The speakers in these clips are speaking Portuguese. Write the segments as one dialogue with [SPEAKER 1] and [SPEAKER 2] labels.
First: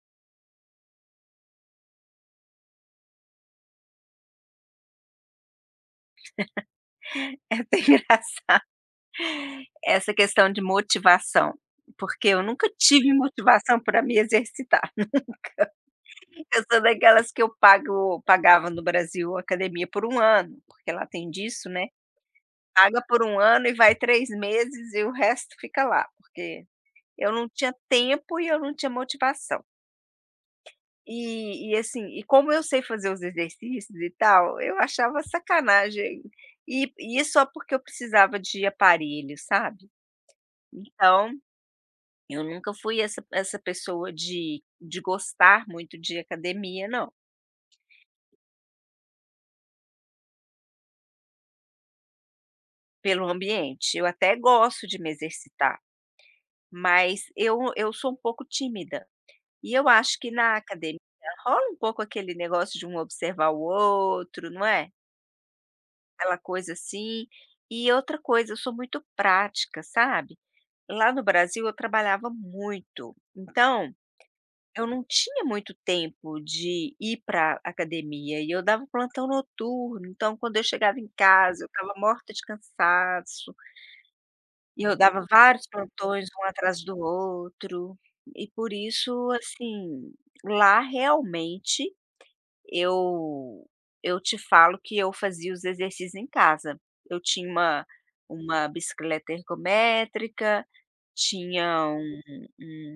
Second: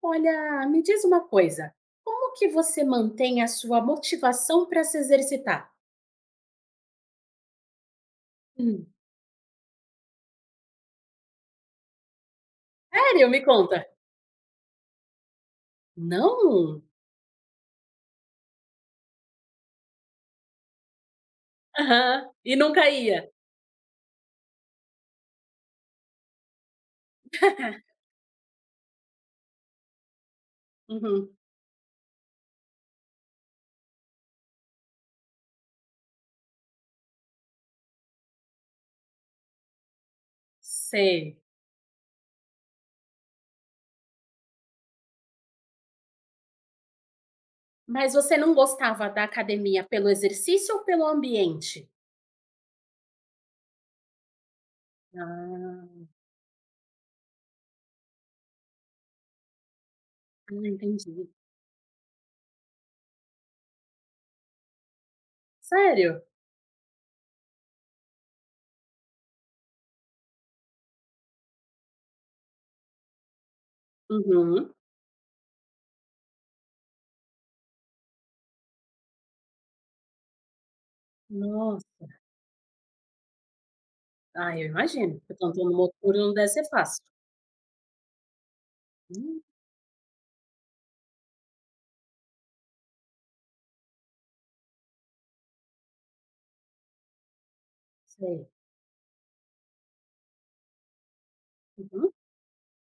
[SPEAKER 1] Olha, me diz uma coisa, como que você mantém a sua motivação para se exercitar?
[SPEAKER 2] É até engraçado
[SPEAKER 1] Hum.
[SPEAKER 2] essa questão de motivação, porque eu nunca tive
[SPEAKER 1] Sério? Me
[SPEAKER 2] motivação
[SPEAKER 1] conta.
[SPEAKER 2] para me exercitar. Eu
[SPEAKER 1] Não?
[SPEAKER 2] sou daquelas que eu pago pagava no Brasil academia por um ano, porque lá tem disso, né,
[SPEAKER 1] Aham. E nunca
[SPEAKER 2] paga por
[SPEAKER 1] ia?
[SPEAKER 2] um ano e vai 3 meses e o resto fica lá, porque eu não tinha tempo e eu não tinha motivação.
[SPEAKER 1] Uhum.
[SPEAKER 2] E assim, e como eu sei fazer os exercícios e tal, eu achava sacanagem, e isso só porque eu precisava de aparelho, sabe. Então,
[SPEAKER 1] Sei.
[SPEAKER 2] eu nunca fui essa pessoa de gostar muito de academia, não,
[SPEAKER 1] Mas você não gostava da academia pelo exercício ou pelo ambiente?
[SPEAKER 2] pelo ambiente. Eu até gosto de me exercitar,
[SPEAKER 1] Ah,
[SPEAKER 2] mas eu sou um pouco tímida. E eu acho que
[SPEAKER 1] ah,
[SPEAKER 2] na academia
[SPEAKER 1] entendi.
[SPEAKER 2] rola um pouco aquele negócio de um observar o outro, não é?
[SPEAKER 1] Sério?
[SPEAKER 2] Aquela coisa assim. E outra coisa, eu sou muito prática, sabe? Lá no Brasil eu trabalhava muito, então
[SPEAKER 1] Uhum.
[SPEAKER 2] eu não tinha muito tempo de ir para academia e eu dava um plantão noturno, então quando eu chegava em casa eu estava
[SPEAKER 1] Nossa.
[SPEAKER 2] morta de cansaço,
[SPEAKER 1] Ah, eu
[SPEAKER 2] e eu
[SPEAKER 1] imagino.
[SPEAKER 2] dava
[SPEAKER 1] Portanto,
[SPEAKER 2] vários
[SPEAKER 1] no motor
[SPEAKER 2] plantões
[SPEAKER 1] não
[SPEAKER 2] um
[SPEAKER 1] deve ser
[SPEAKER 2] atrás do
[SPEAKER 1] fácil.
[SPEAKER 2] outro, e por isso,
[SPEAKER 1] Hum,
[SPEAKER 2] assim, lá realmente eu eu te falo que eu fazia os exercícios em casa. Eu tinha uma
[SPEAKER 1] sei.
[SPEAKER 2] uma bicicleta ergométrica, tinha
[SPEAKER 1] Uhum.
[SPEAKER 2] um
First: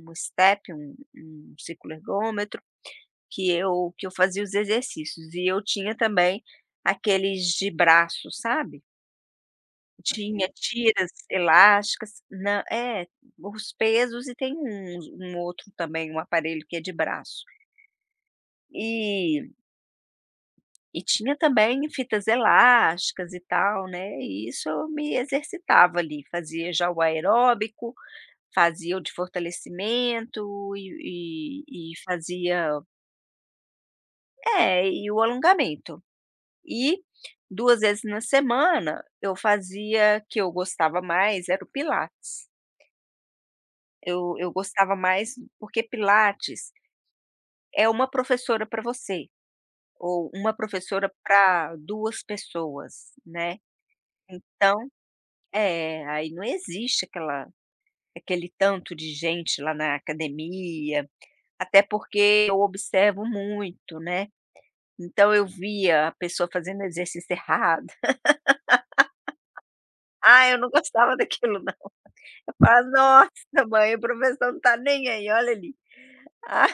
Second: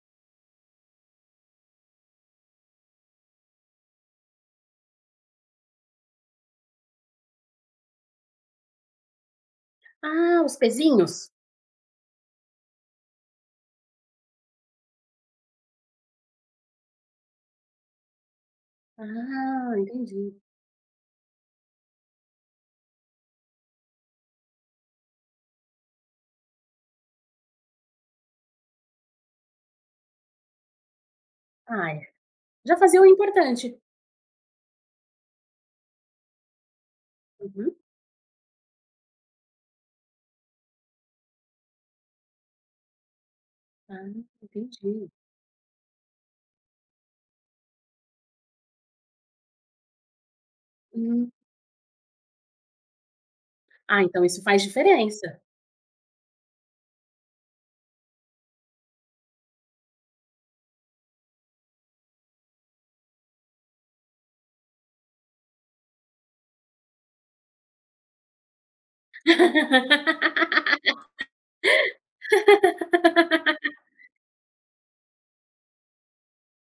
[SPEAKER 2] um step, um ciclo ergômetro que eu fazia os exercícios e eu tinha também aqueles de braço, sabe.
[SPEAKER 1] Ah,
[SPEAKER 2] Tinha, uhum,
[SPEAKER 1] os
[SPEAKER 2] tiras
[SPEAKER 1] pezinhos?
[SPEAKER 2] elásticas na, é, os pesos e tem um outro também, um aparelho que é de braço. E
[SPEAKER 1] Ah, entendi.
[SPEAKER 2] e tinha também fitas elásticas e tal, né, e isso eu me exercitava ali, fazia já o aeróbico, fazia o de fortalecimento e
[SPEAKER 1] Ah,
[SPEAKER 2] e e
[SPEAKER 1] é.
[SPEAKER 2] fazia,
[SPEAKER 1] Já fazia o importante.
[SPEAKER 2] é, e o alongamento. E
[SPEAKER 1] Uhum.
[SPEAKER 2] 2 vezes na semana eu fazia que eu gostava mais era o pilates.
[SPEAKER 1] Ah,
[SPEAKER 2] Eu gostava
[SPEAKER 1] entendi.
[SPEAKER 2] mais porque pilates é uma professora para você, ou uma professora
[SPEAKER 1] Hum.
[SPEAKER 2] para 2 pessoas, né.
[SPEAKER 1] Ah, então isso faz
[SPEAKER 2] Então,
[SPEAKER 1] diferença.
[SPEAKER 2] é, aí não existe aquela aquele tanto de gente lá na academia, até porque eu observo muito, né. Então eu via a pessoa fazendo exercício errado. Ah, eu não gostava daquilo. Fala: "Nossa, mãe, o professor não tá nem aí, olha ali". Ah,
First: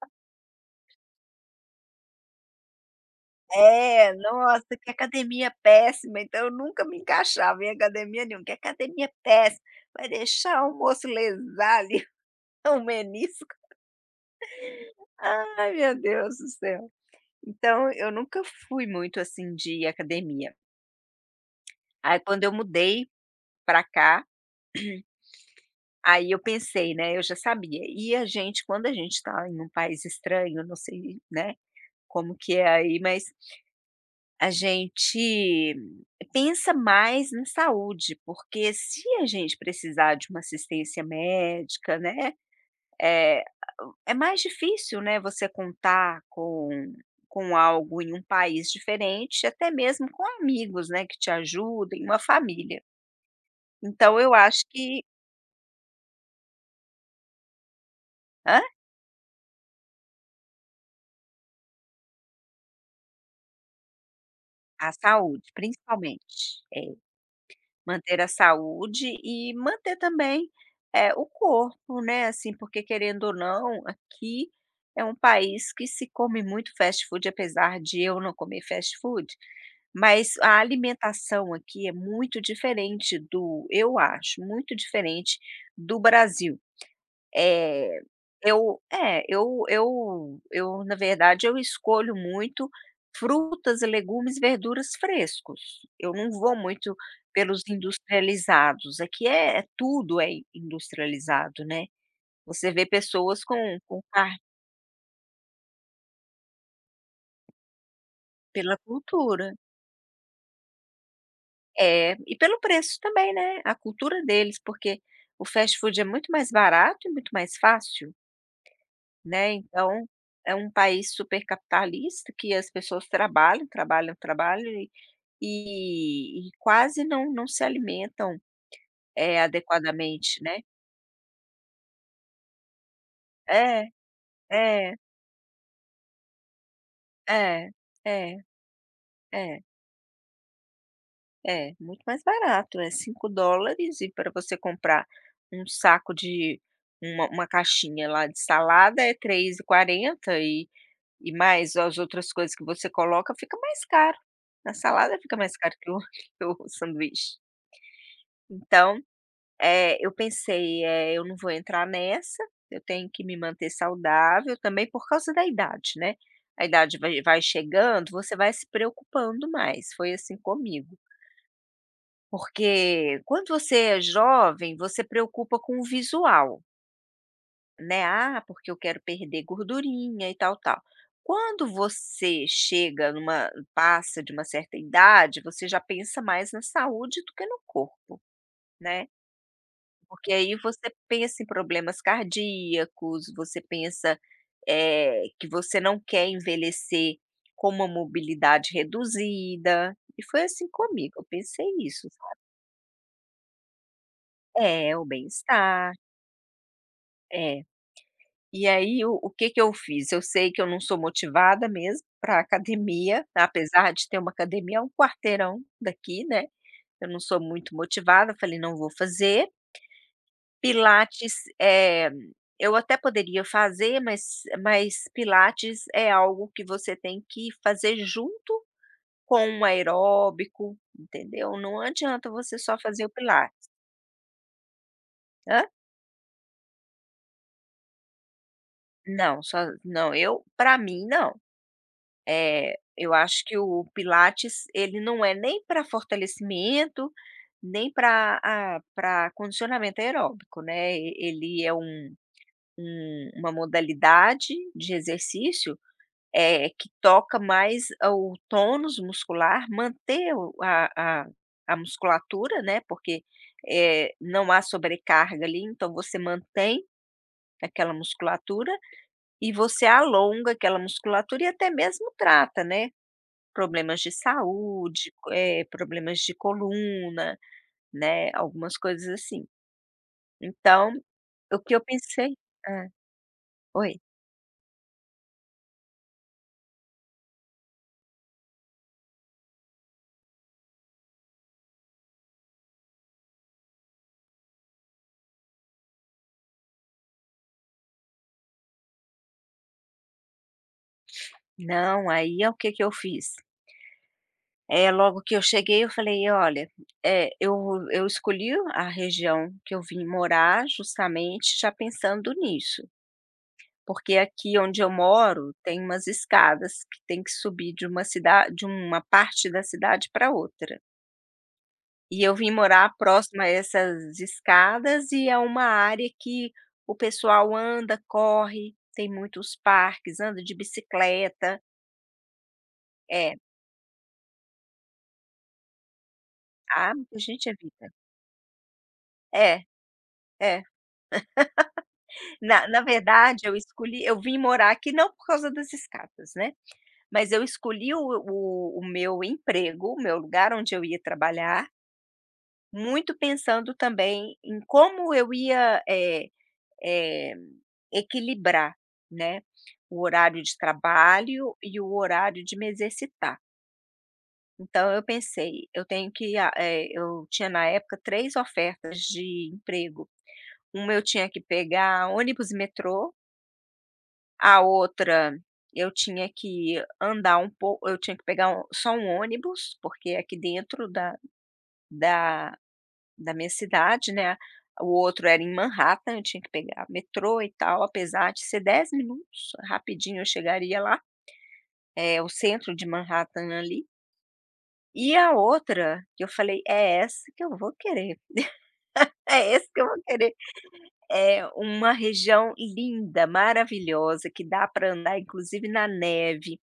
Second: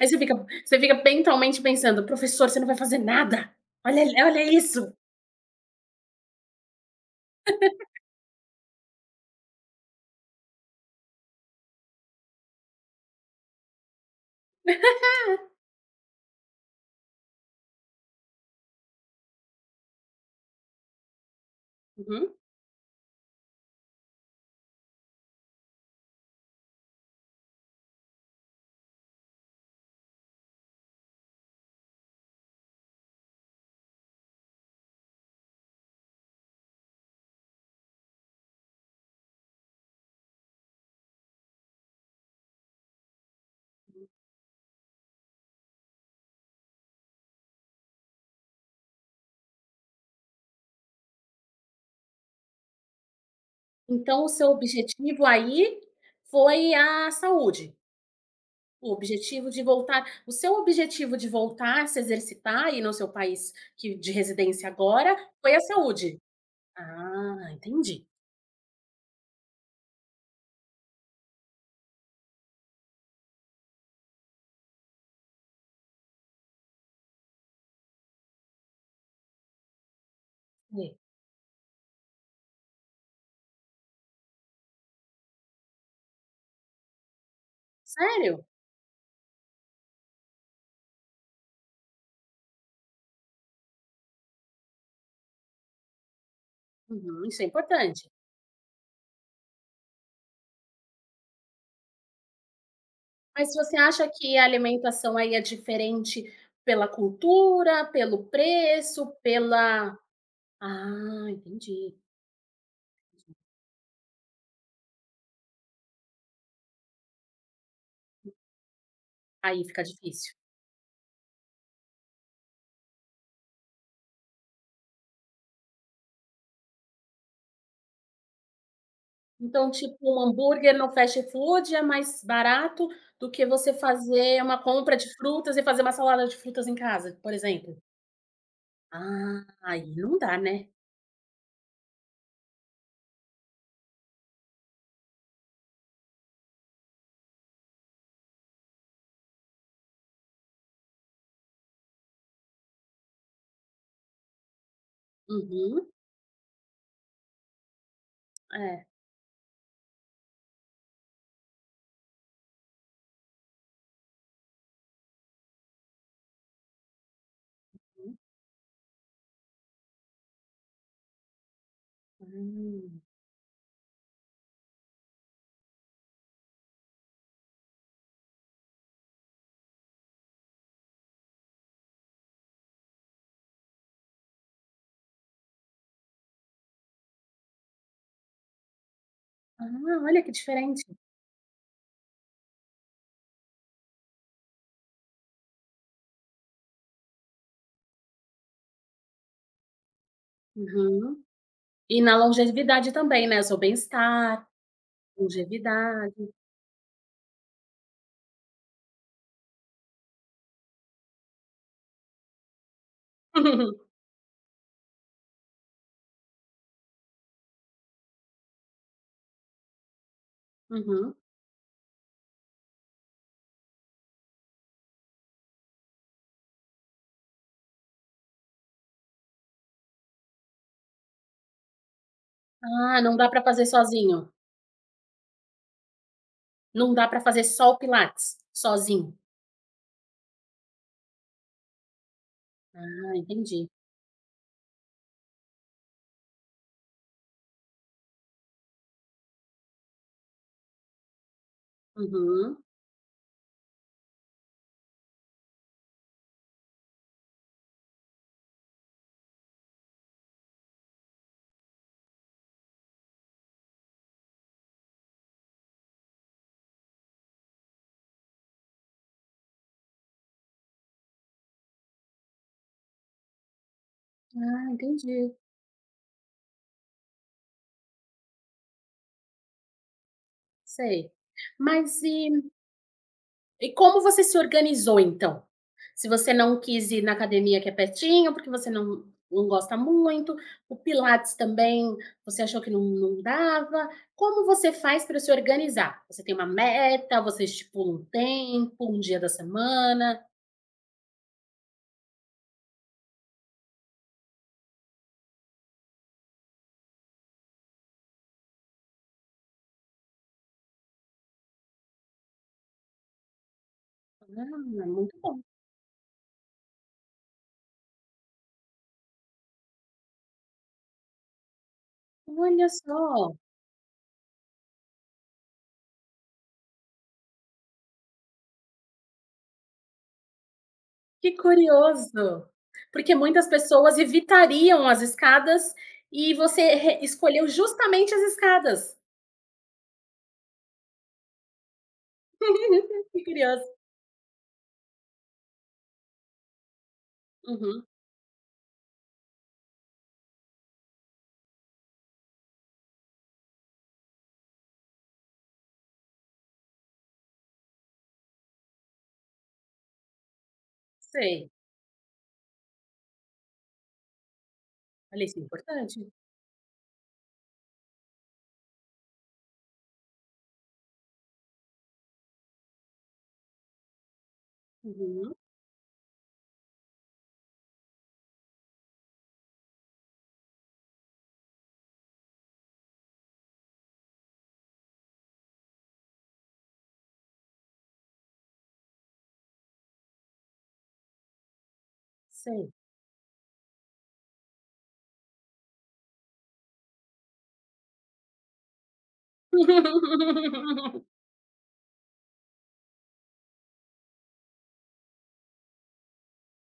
[SPEAKER 1] Aí você fica mentalmente pensando: "Professor, você não vai fazer nada. Olha
[SPEAKER 2] é,
[SPEAKER 1] olha
[SPEAKER 2] nossa, que
[SPEAKER 1] isso".
[SPEAKER 2] academia péssima, então eu nunca me encaixava em academia nenhuma, que academia péssima, vai deixar o moço lesar ali o menisco. Ai, meu Deus do céu. Então eu nunca fui muito, assim, de academia. Aí
[SPEAKER 1] Uhum.
[SPEAKER 2] quando eu mudei pra cá, aí eu pensei, né, eu já sabia, e a gente quando a gente tá em um país estranho, eu não sei, né, como que é aí, mas a gente pensa mais na saúde, porque se a gente precisar de uma assistência médica, né, é é mais difícil, né, você contar com algo em um país diferente, até mesmo com amigos, né, que te ajudem, uma família. Então
[SPEAKER 1] Então o
[SPEAKER 2] eu
[SPEAKER 1] seu
[SPEAKER 2] acho que
[SPEAKER 1] objetivo aí foi a saúde?
[SPEAKER 2] hã?
[SPEAKER 1] O objetivo de voltar o seu objetivo de voltar a se exercitar e no seu país que de residência
[SPEAKER 2] A
[SPEAKER 1] agora
[SPEAKER 2] saúde,
[SPEAKER 1] foi a saúde?
[SPEAKER 2] principalmente. É.
[SPEAKER 1] Ah, entendi.
[SPEAKER 2] Manter a saúde e manter também, o corpo, né, assim, porque querendo ou não, aqui é um país que se come muito fast food, apesar de eu não comer fast food, mas a
[SPEAKER 1] É.
[SPEAKER 2] alimentação aqui é muito diferente do eu acho, muito diferente do Brasil. É,
[SPEAKER 1] Sério?
[SPEAKER 2] eu, na verdade, eu escolho muito frutas, legumes, verduras frescos. Eu não vou muito
[SPEAKER 1] Uhum, isso é
[SPEAKER 2] pelos
[SPEAKER 1] importante.
[SPEAKER 2] industrializados. Aqui é tudo é industrializado, né. Você vê pessoas
[SPEAKER 1] Mas
[SPEAKER 2] com
[SPEAKER 1] você
[SPEAKER 2] com
[SPEAKER 1] acha que
[SPEAKER 2] carne,
[SPEAKER 1] a alimentação aí é diferente pela cultura, pelo
[SPEAKER 2] pela
[SPEAKER 1] preço,
[SPEAKER 2] cultura.
[SPEAKER 1] pela ah, entendi.
[SPEAKER 2] É, e pelo preço também, né, a cultura deles, porque o fast food é muito mais barato e muito mais fácil. Né,
[SPEAKER 1] Aí fica
[SPEAKER 2] então,
[SPEAKER 1] difícil.
[SPEAKER 2] é um país super capitalista que as pessoas trabalham, trabalham, trabalham e quase não se alimentam, é,
[SPEAKER 1] Então, tipo, um
[SPEAKER 2] adequadamente, né.
[SPEAKER 1] hambúrguer no fast food é mais barato do que você
[SPEAKER 2] É,
[SPEAKER 1] fazer uma
[SPEAKER 2] é,
[SPEAKER 1] compra de frutas e fazer uma salada de frutas em casa, por
[SPEAKER 2] é,
[SPEAKER 1] exemplo?
[SPEAKER 2] é,
[SPEAKER 1] Ah,
[SPEAKER 2] é,
[SPEAKER 1] aí não dá, né?
[SPEAKER 2] é, muito mais barato, é $5 e para você comprar um saco de uma caixinha lá de salada é três e quarenta e mais as outras coisas que você coloca, fica mais caro. A salada fica mais caro
[SPEAKER 1] Uhum,
[SPEAKER 2] que o que o sanduíche.
[SPEAKER 1] é.
[SPEAKER 2] Então, eu pensei, eu não vou entrar nessa, eu tenho que me manter saudável também por causa da idade, né. A idade vai chegando, você vai se preocupando mais, foi assim comigo.
[SPEAKER 1] Hum.
[SPEAKER 2] Porque quando você é jovem, você preocupa com o visual, né, "Ah, porque eu quero perder gordurinha e tal, tal". Quando você chega numa passa de uma certa idade, você já pensa mais na saúde do que no corpo, né.
[SPEAKER 1] Ah, olha
[SPEAKER 2] Porque
[SPEAKER 1] que
[SPEAKER 2] aí
[SPEAKER 1] diferente.
[SPEAKER 2] você pensa em problemas cardíacos, você pensa, que você não quer envelhecer com uma mobilidade reduzida, e foi assim comigo,
[SPEAKER 1] Uhum.
[SPEAKER 2] eu pensei
[SPEAKER 1] E
[SPEAKER 2] isso.
[SPEAKER 1] na longevidade também, né, o seu bem-estar,
[SPEAKER 2] É, o bem-estar,
[SPEAKER 1] longevidade.
[SPEAKER 2] é. E aí o que que eu fiz? Eu sei que eu não sou motivada mesmo para academia, apesar de ter uma academia a um quarteirão daqui, né, eu não sou muito motivada, falei: "Não vou fazer".
[SPEAKER 1] Uhum.
[SPEAKER 2] Pilates, eu até poderia fazer, mas pilates é algo que você tem que fazer junto com um aeróbico, entendeu. Não adianta você só
[SPEAKER 1] Ah,
[SPEAKER 2] fazer o
[SPEAKER 1] não dá pra fazer
[SPEAKER 2] pilates.
[SPEAKER 1] sozinho?
[SPEAKER 2] Hã?
[SPEAKER 1] Não dá pra fazer só o pilates, sozinho?
[SPEAKER 2] Não, só não, eu para mim não. Eu
[SPEAKER 1] Ah,
[SPEAKER 2] acho que
[SPEAKER 1] entendi.
[SPEAKER 2] o pilates ele não é nem para fortalecimento, nem para condicionamento aeróbico, né. E ele é um
[SPEAKER 1] Uhum.
[SPEAKER 2] uma modalidade de exercício, que toca mais o tônus muscular, manter o a a musculatura, né, porque, não há sobrecarga ali, então você mantém aquela musculatura e você alonga aquela musculatura e até mesmo trata, né, problemas de
[SPEAKER 1] Ah,
[SPEAKER 2] saúde,
[SPEAKER 1] entendi,
[SPEAKER 2] problemas de coluna, né, algumas coisas assim. Então,
[SPEAKER 1] sei.
[SPEAKER 2] o que eu
[SPEAKER 1] Mas
[SPEAKER 2] pensei,
[SPEAKER 1] e
[SPEAKER 2] hã,
[SPEAKER 1] e
[SPEAKER 2] oi.
[SPEAKER 1] como você se organizou, então? Se você não quis ir na academia que é pertinho, porque você não gosta muito, o pilates também você achou que não dava. Como você faz para se organizar? Você tem uma meta, você estipula um tempo, um dia da semana?
[SPEAKER 2] Não, aí é o que que eu fiz? É, logo que eu cheguei eu falei: "Olha, eh, eu eu escolhi a região que eu vim morar justamente já pensando nisso, porque aqui onde
[SPEAKER 1] Ah,
[SPEAKER 2] eu
[SPEAKER 1] muito bom.
[SPEAKER 2] moro tem umas escadas que tem que subir de uma cidade, de uma parte da cidade para outra. E eu vim
[SPEAKER 1] Olha
[SPEAKER 2] morar
[SPEAKER 1] só.
[SPEAKER 2] próxima a essas escadas e é uma área que o pessoal anda, corre, tem muitos parques, anda de
[SPEAKER 1] Que
[SPEAKER 2] bicicleta".
[SPEAKER 1] curioso, porque
[SPEAKER 2] É,
[SPEAKER 1] muitas pessoas evitariam as escadas e você
[SPEAKER 2] ah,
[SPEAKER 1] re
[SPEAKER 2] muita
[SPEAKER 1] escolheu
[SPEAKER 2] gente é vida.
[SPEAKER 1] justamente as escadas.
[SPEAKER 2] É, é. Na
[SPEAKER 1] Que
[SPEAKER 2] verdade, eu
[SPEAKER 1] curioso.
[SPEAKER 2] escolhi, eu vim morar aqui não por causa das escadas, né, mas eu
[SPEAKER 1] Uhum,
[SPEAKER 2] escolhi o meu emprego, o meu lugar onde eu ia trabalhar, muito pensando também em como eu ia, eh, equilibrar, né, o horário de
[SPEAKER 1] sei.
[SPEAKER 2] trabalho e o horário de me exercitar. Então eu
[SPEAKER 1] Olha, isso é
[SPEAKER 2] pensei, eu
[SPEAKER 1] importante.
[SPEAKER 2] tenho que a eh, eu tinha na época 3 ofertas de emprego, uma eu tinha que pegar ônibus e metrô. A
[SPEAKER 1] Uhum,
[SPEAKER 2] outra, eu tinha que andar um pouco, eu tinha que pegar um só um ônibus, porque aqui dentro da da da minha cidade, né, o outro era em Manhattan, eu tinha que pegar metrô e tal, apesar de ser 10 minutos, rapidinho eu chegaria lá, é o
[SPEAKER 1] sei.
[SPEAKER 2] centro de Manhattan ali. E a outra, que eu falei: "É essa que eu vou querer, é esse que eu vou querer". É uma região linda, maravilhosa, que dá para andar inclusive na neve.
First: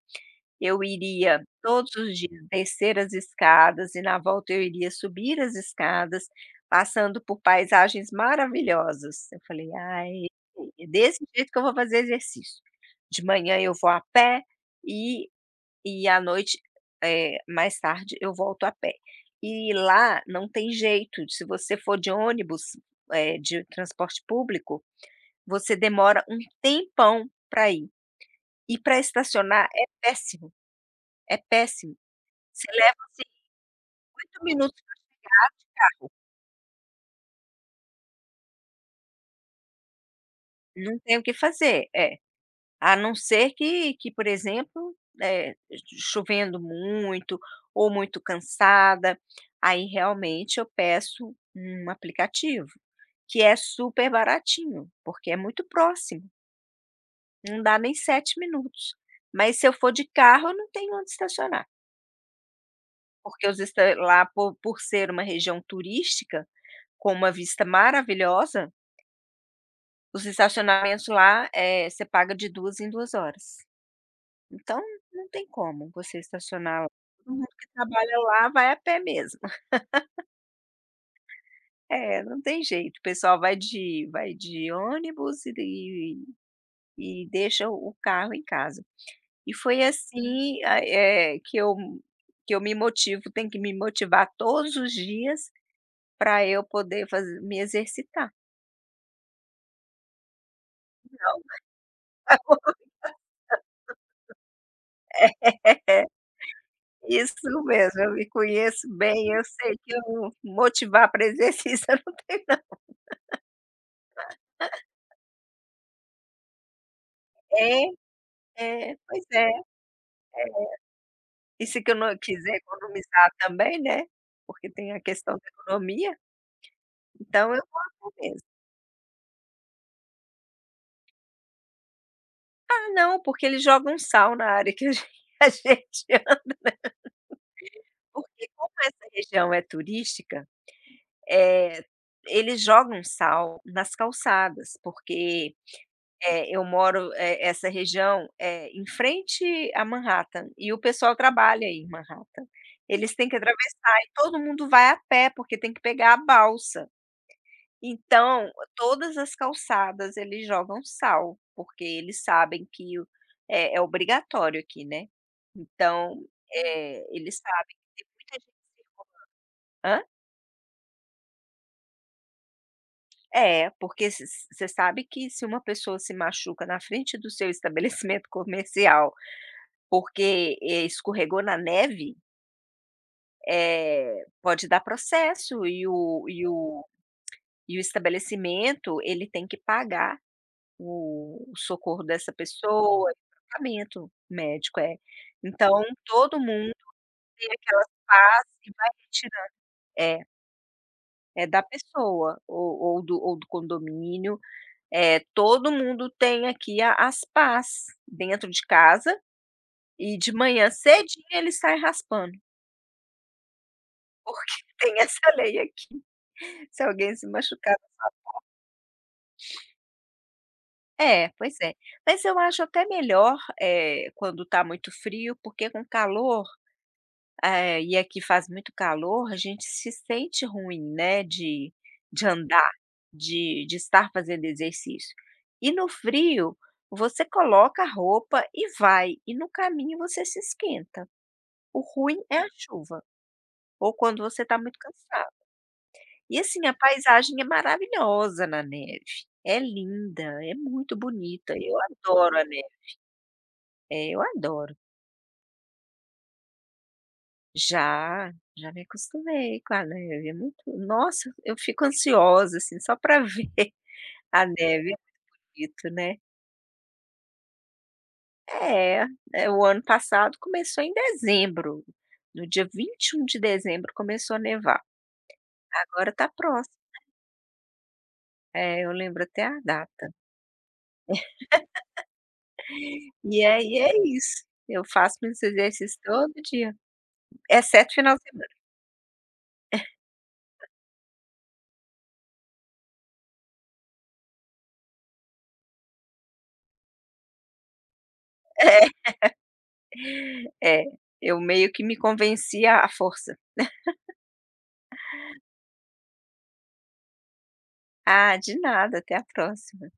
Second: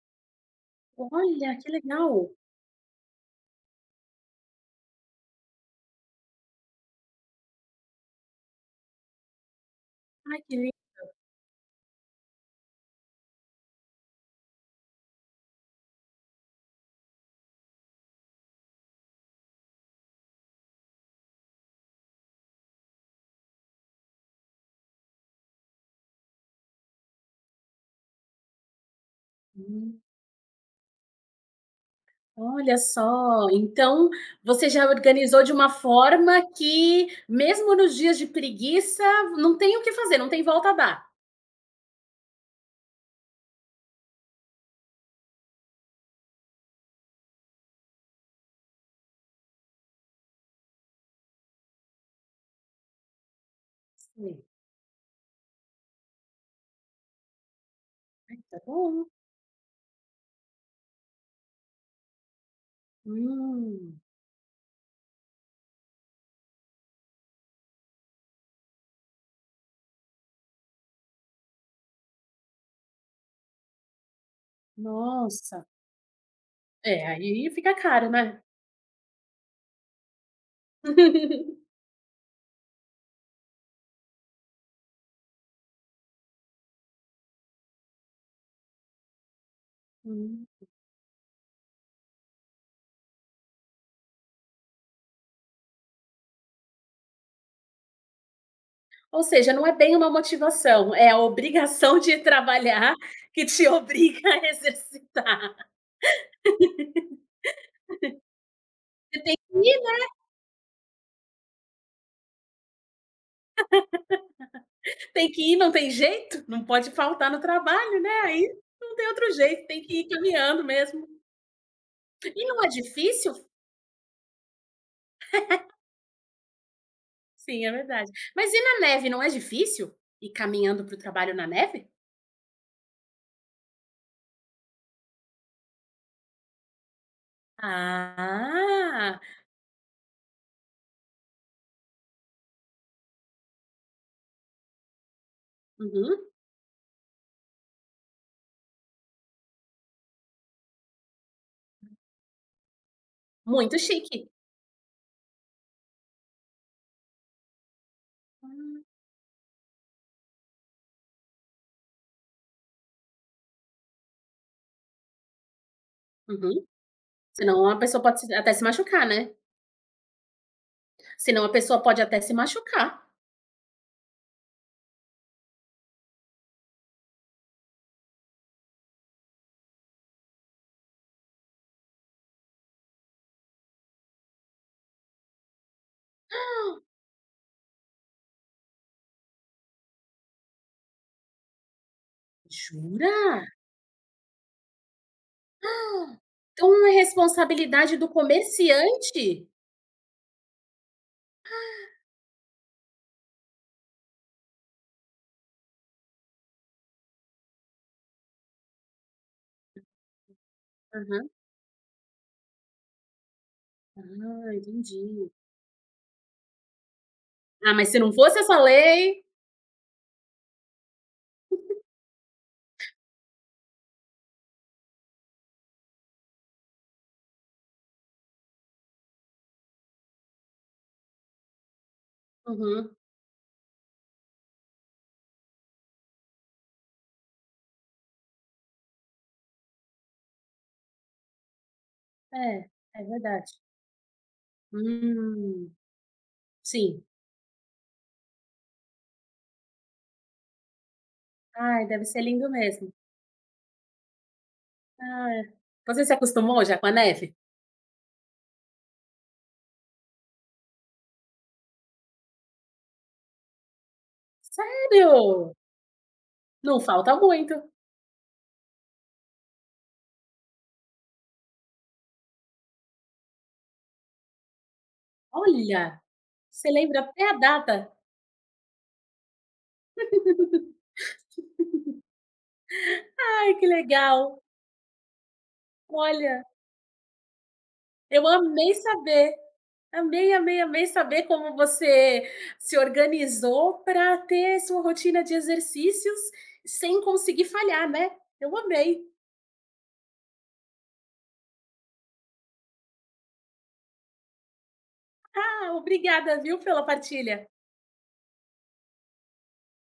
[SPEAKER 2] Eu iria
[SPEAKER 1] Olha, que
[SPEAKER 2] todos os
[SPEAKER 1] legal.
[SPEAKER 2] dias descer as escadas e na volta eu iria subir as escadas, passando por paisagens maravilhosas. Eu falei: "Ai,
[SPEAKER 1] Ai, que lindo.
[SPEAKER 2] é desse jeito que eu vou fazer exercício. De manhã eu vou a pé e e à noite, mais tarde, eu volto a pé. E lá não tem jeito, se você for de ônibus, de transporte público, você demora um tempão para ir. E para estacionar é
[SPEAKER 1] Hum,
[SPEAKER 2] péssimo, é péssimo. Você
[SPEAKER 1] olha
[SPEAKER 2] leva
[SPEAKER 1] só, então
[SPEAKER 2] 50
[SPEAKER 1] você
[SPEAKER 2] minutos
[SPEAKER 1] já
[SPEAKER 2] pra
[SPEAKER 1] organizou de uma
[SPEAKER 2] rua,
[SPEAKER 1] forma que, mesmo nos dias de preguiça, não tem o que fazer, não tem volta a
[SPEAKER 2] não
[SPEAKER 1] dar.
[SPEAKER 2] tem o que fazer. É. A não ser que por exemplo, chovendo muito ou muito cansada, aí realmente eu peço um aplicativo, que é super
[SPEAKER 1] Sim.
[SPEAKER 2] baratinho, porque é muito próximo, não dá nem sete
[SPEAKER 1] Ai, tá
[SPEAKER 2] minutos.
[SPEAKER 1] bom.
[SPEAKER 2] Mas se eu for de carro, eu não tenho onde estacionar, porque os esta
[SPEAKER 1] Hum.
[SPEAKER 2] lá por ser uma região turística, com uma vista maravilhosa, os estacionamentos lá, você paga de 2 em 2 horas. Então, não tem
[SPEAKER 1] Nossa.
[SPEAKER 2] como você estacionar lá.
[SPEAKER 1] É,
[SPEAKER 2] Todo mundo
[SPEAKER 1] aí
[SPEAKER 2] que
[SPEAKER 1] fica caro,
[SPEAKER 2] trabalha
[SPEAKER 1] né.
[SPEAKER 2] lá vai a pé mesmo. É, não tem jeito. O pessoal vai de ônibus e deixa o carro em casa. E foi, hum,
[SPEAKER 1] Hum.
[SPEAKER 2] assim, ah, que eu me motivo, tenho que me motivar todos os dias para eu poder fazer, me exercitar.
[SPEAKER 1] Ou seja, não é bem uma motivação, é a obrigação de trabalhar que te obriga a exercitar.
[SPEAKER 2] Isso mesmo, eu me conheço
[SPEAKER 1] Você
[SPEAKER 2] bem,
[SPEAKER 1] tem
[SPEAKER 2] eu
[SPEAKER 1] que
[SPEAKER 2] sei
[SPEAKER 1] ir,
[SPEAKER 2] que
[SPEAKER 1] né?
[SPEAKER 2] eu motivar para exercício eu não tenho.
[SPEAKER 1] Tem que ir, não tem jeito, não pode faltar no
[SPEAKER 2] É,
[SPEAKER 1] trabalho, né, aí
[SPEAKER 2] é,
[SPEAKER 1] não tem
[SPEAKER 2] pois
[SPEAKER 1] outro
[SPEAKER 2] é.
[SPEAKER 1] jeito, tem que ir caminhando mesmo.
[SPEAKER 2] E se que eu não
[SPEAKER 1] E
[SPEAKER 2] quiser
[SPEAKER 1] não é
[SPEAKER 2] economizar
[SPEAKER 1] difícil?
[SPEAKER 2] também, né, porque tem a questão da economia, então eu
[SPEAKER 1] Sim, é
[SPEAKER 2] vou
[SPEAKER 1] verdade.
[SPEAKER 2] assim mesmo.
[SPEAKER 1] Mas e na neve, não é difícil ir caminhando para o trabalho na neve?
[SPEAKER 2] Ah, não, porque eles jogam sal na área que a gen a gente anda, porque como essa
[SPEAKER 1] Ah.
[SPEAKER 2] região é turística, eh, eles jogam sal nas calçadas, porque,
[SPEAKER 1] Uhum.
[SPEAKER 2] eu moro, essa região é em frente a Manhattan e o pessoal trabalha em Manhattan. Eles têm que
[SPEAKER 1] Muito
[SPEAKER 2] atravessar e
[SPEAKER 1] chique.
[SPEAKER 2] todo mundo vai a pé, porque tem que pegar a balsa. Então,
[SPEAKER 1] Hum.
[SPEAKER 2] todas as calçadas eles jogam sal, porque eles sabem que o é obrigatório aqui, né. Então,
[SPEAKER 1] Uhum.
[SPEAKER 2] eles
[SPEAKER 1] Senão
[SPEAKER 2] sabem
[SPEAKER 1] a pessoa
[SPEAKER 2] que tem
[SPEAKER 1] pode se
[SPEAKER 2] muita
[SPEAKER 1] até
[SPEAKER 2] gen
[SPEAKER 1] se machucar, né.
[SPEAKER 2] hã?
[SPEAKER 1] Senão a pessoa pode até se machucar.
[SPEAKER 2] É, porque você sabe que se uma pessoa se machuca na frente do seu estabelecimento comercial, porque, escorregou na neve, pode dar processo e o e o estabelecimento ele tem que pagar o socorro dessa pessoa, e o
[SPEAKER 1] Jura?
[SPEAKER 2] tratamento médico, é. Então todo mundo
[SPEAKER 1] Então é
[SPEAKER 2] tem aquelas
[SPEAKER 1] responsabilidade do
[SPEAKER 2] pás e vai retirando,
[SPEAKER 1] comerciante?
[SPEAKER 2] é, é da pessoa ou do condomínio, todo mundo tem aqui a as pás dentro de casa e de manhã cedinho
[SPEAKER 1] Aham.
[SPEAKER 2] ele sai raspando, porque
[SPEAKER 1] Ah,
[SPEAKER 2] tem essa
[SPEAKER 1] entendi.
[SPEAKER 2] lei aqui, se alguém se
[SPEAKER 1] Ah,
[SPEAKER 2] machucar,
[SPEAKER 1] mas se não fosse essa lei
[SPEAKER 2] é, pois é. Mas eu acho até melhor, quando tá muito frio, porque com calor, é, e aqui faz muito calor, a gente se sente ruim, né, de andar,
[SPEAKER 1] Uhum.
[SPEAKER 2] de estar fazendo exercício. E no frio, você coloca a roupa e vai, e no caminho você se esquenta. O ruim é a
[SPEAKER 1] É,
[SPEAKER 2] chuva,
[SPEAKER 1] é verdade.
[SPEAKER 2] ou quando você está muito cansado.
[SPEAKER 1] Hum,
[SPEAKER 2] E assim, a
[SPEAKER 1] sim.
[SPEAKER 2] paisagem é maravilhosa na neve, é linda, é muito bonita, eu
[SPEAKER 1] Ai, deve ser
[SPEAKER 2] adoro a
[SPEAKER 1] lindo
[SPEAKER 2] neve,
[SPEAKER 1] mesmo.
[SPEAKER 2] é, eu adoro.
[SPEAKER 1] Ai. Você se acostumou já com a neve?
[SPEAKER 2] Já, já me acostumei com a neve, é muito, nossa, eu fico ansiosa, assim, só para ver a neve,
[SPEAKER 1] Sério?
[SPEAKER 2] acredito, né.
[SPEAKER 1] Não falta muito.
[SPEAKER 2] É, o ano passado começou em dezembro, no dia 21 de dezembro começou a nevar,
[SPEAKER 1] Olha,
[SPEAKER 2] agora tá
[SPEAKER 1] você
[SPEAKER 2] próximo.
[SPEAKER 1] lembra até a data.
[SPEAKER 2] É, eu lembro até a data. E
[SPEAKER 1] Ai, que
[SPEAKER 2] aí é
[SPEAKER 1] legal.
[SPEAKER 2] isso, eu faço meus exercícios todo
[SPEAKER 1] Olha.
[SPEAKER 2] dia, exceto final de
[SPEAKER 1] Eu
[SPEAKER 2] semana.
[SPEAKER 1] amei saber, amei, amei, amei saber como você se organizou para ter sua rotina de exercícios sem conseguir falhar, né. Eu amei.
[SPEAKER 2] É, é, eu meio que me convenci à força.
[SPEAKER 1] Ah, obrigada, viu, pela partilha.
[SPEAKER 2] Ah, de nada, até a próxima.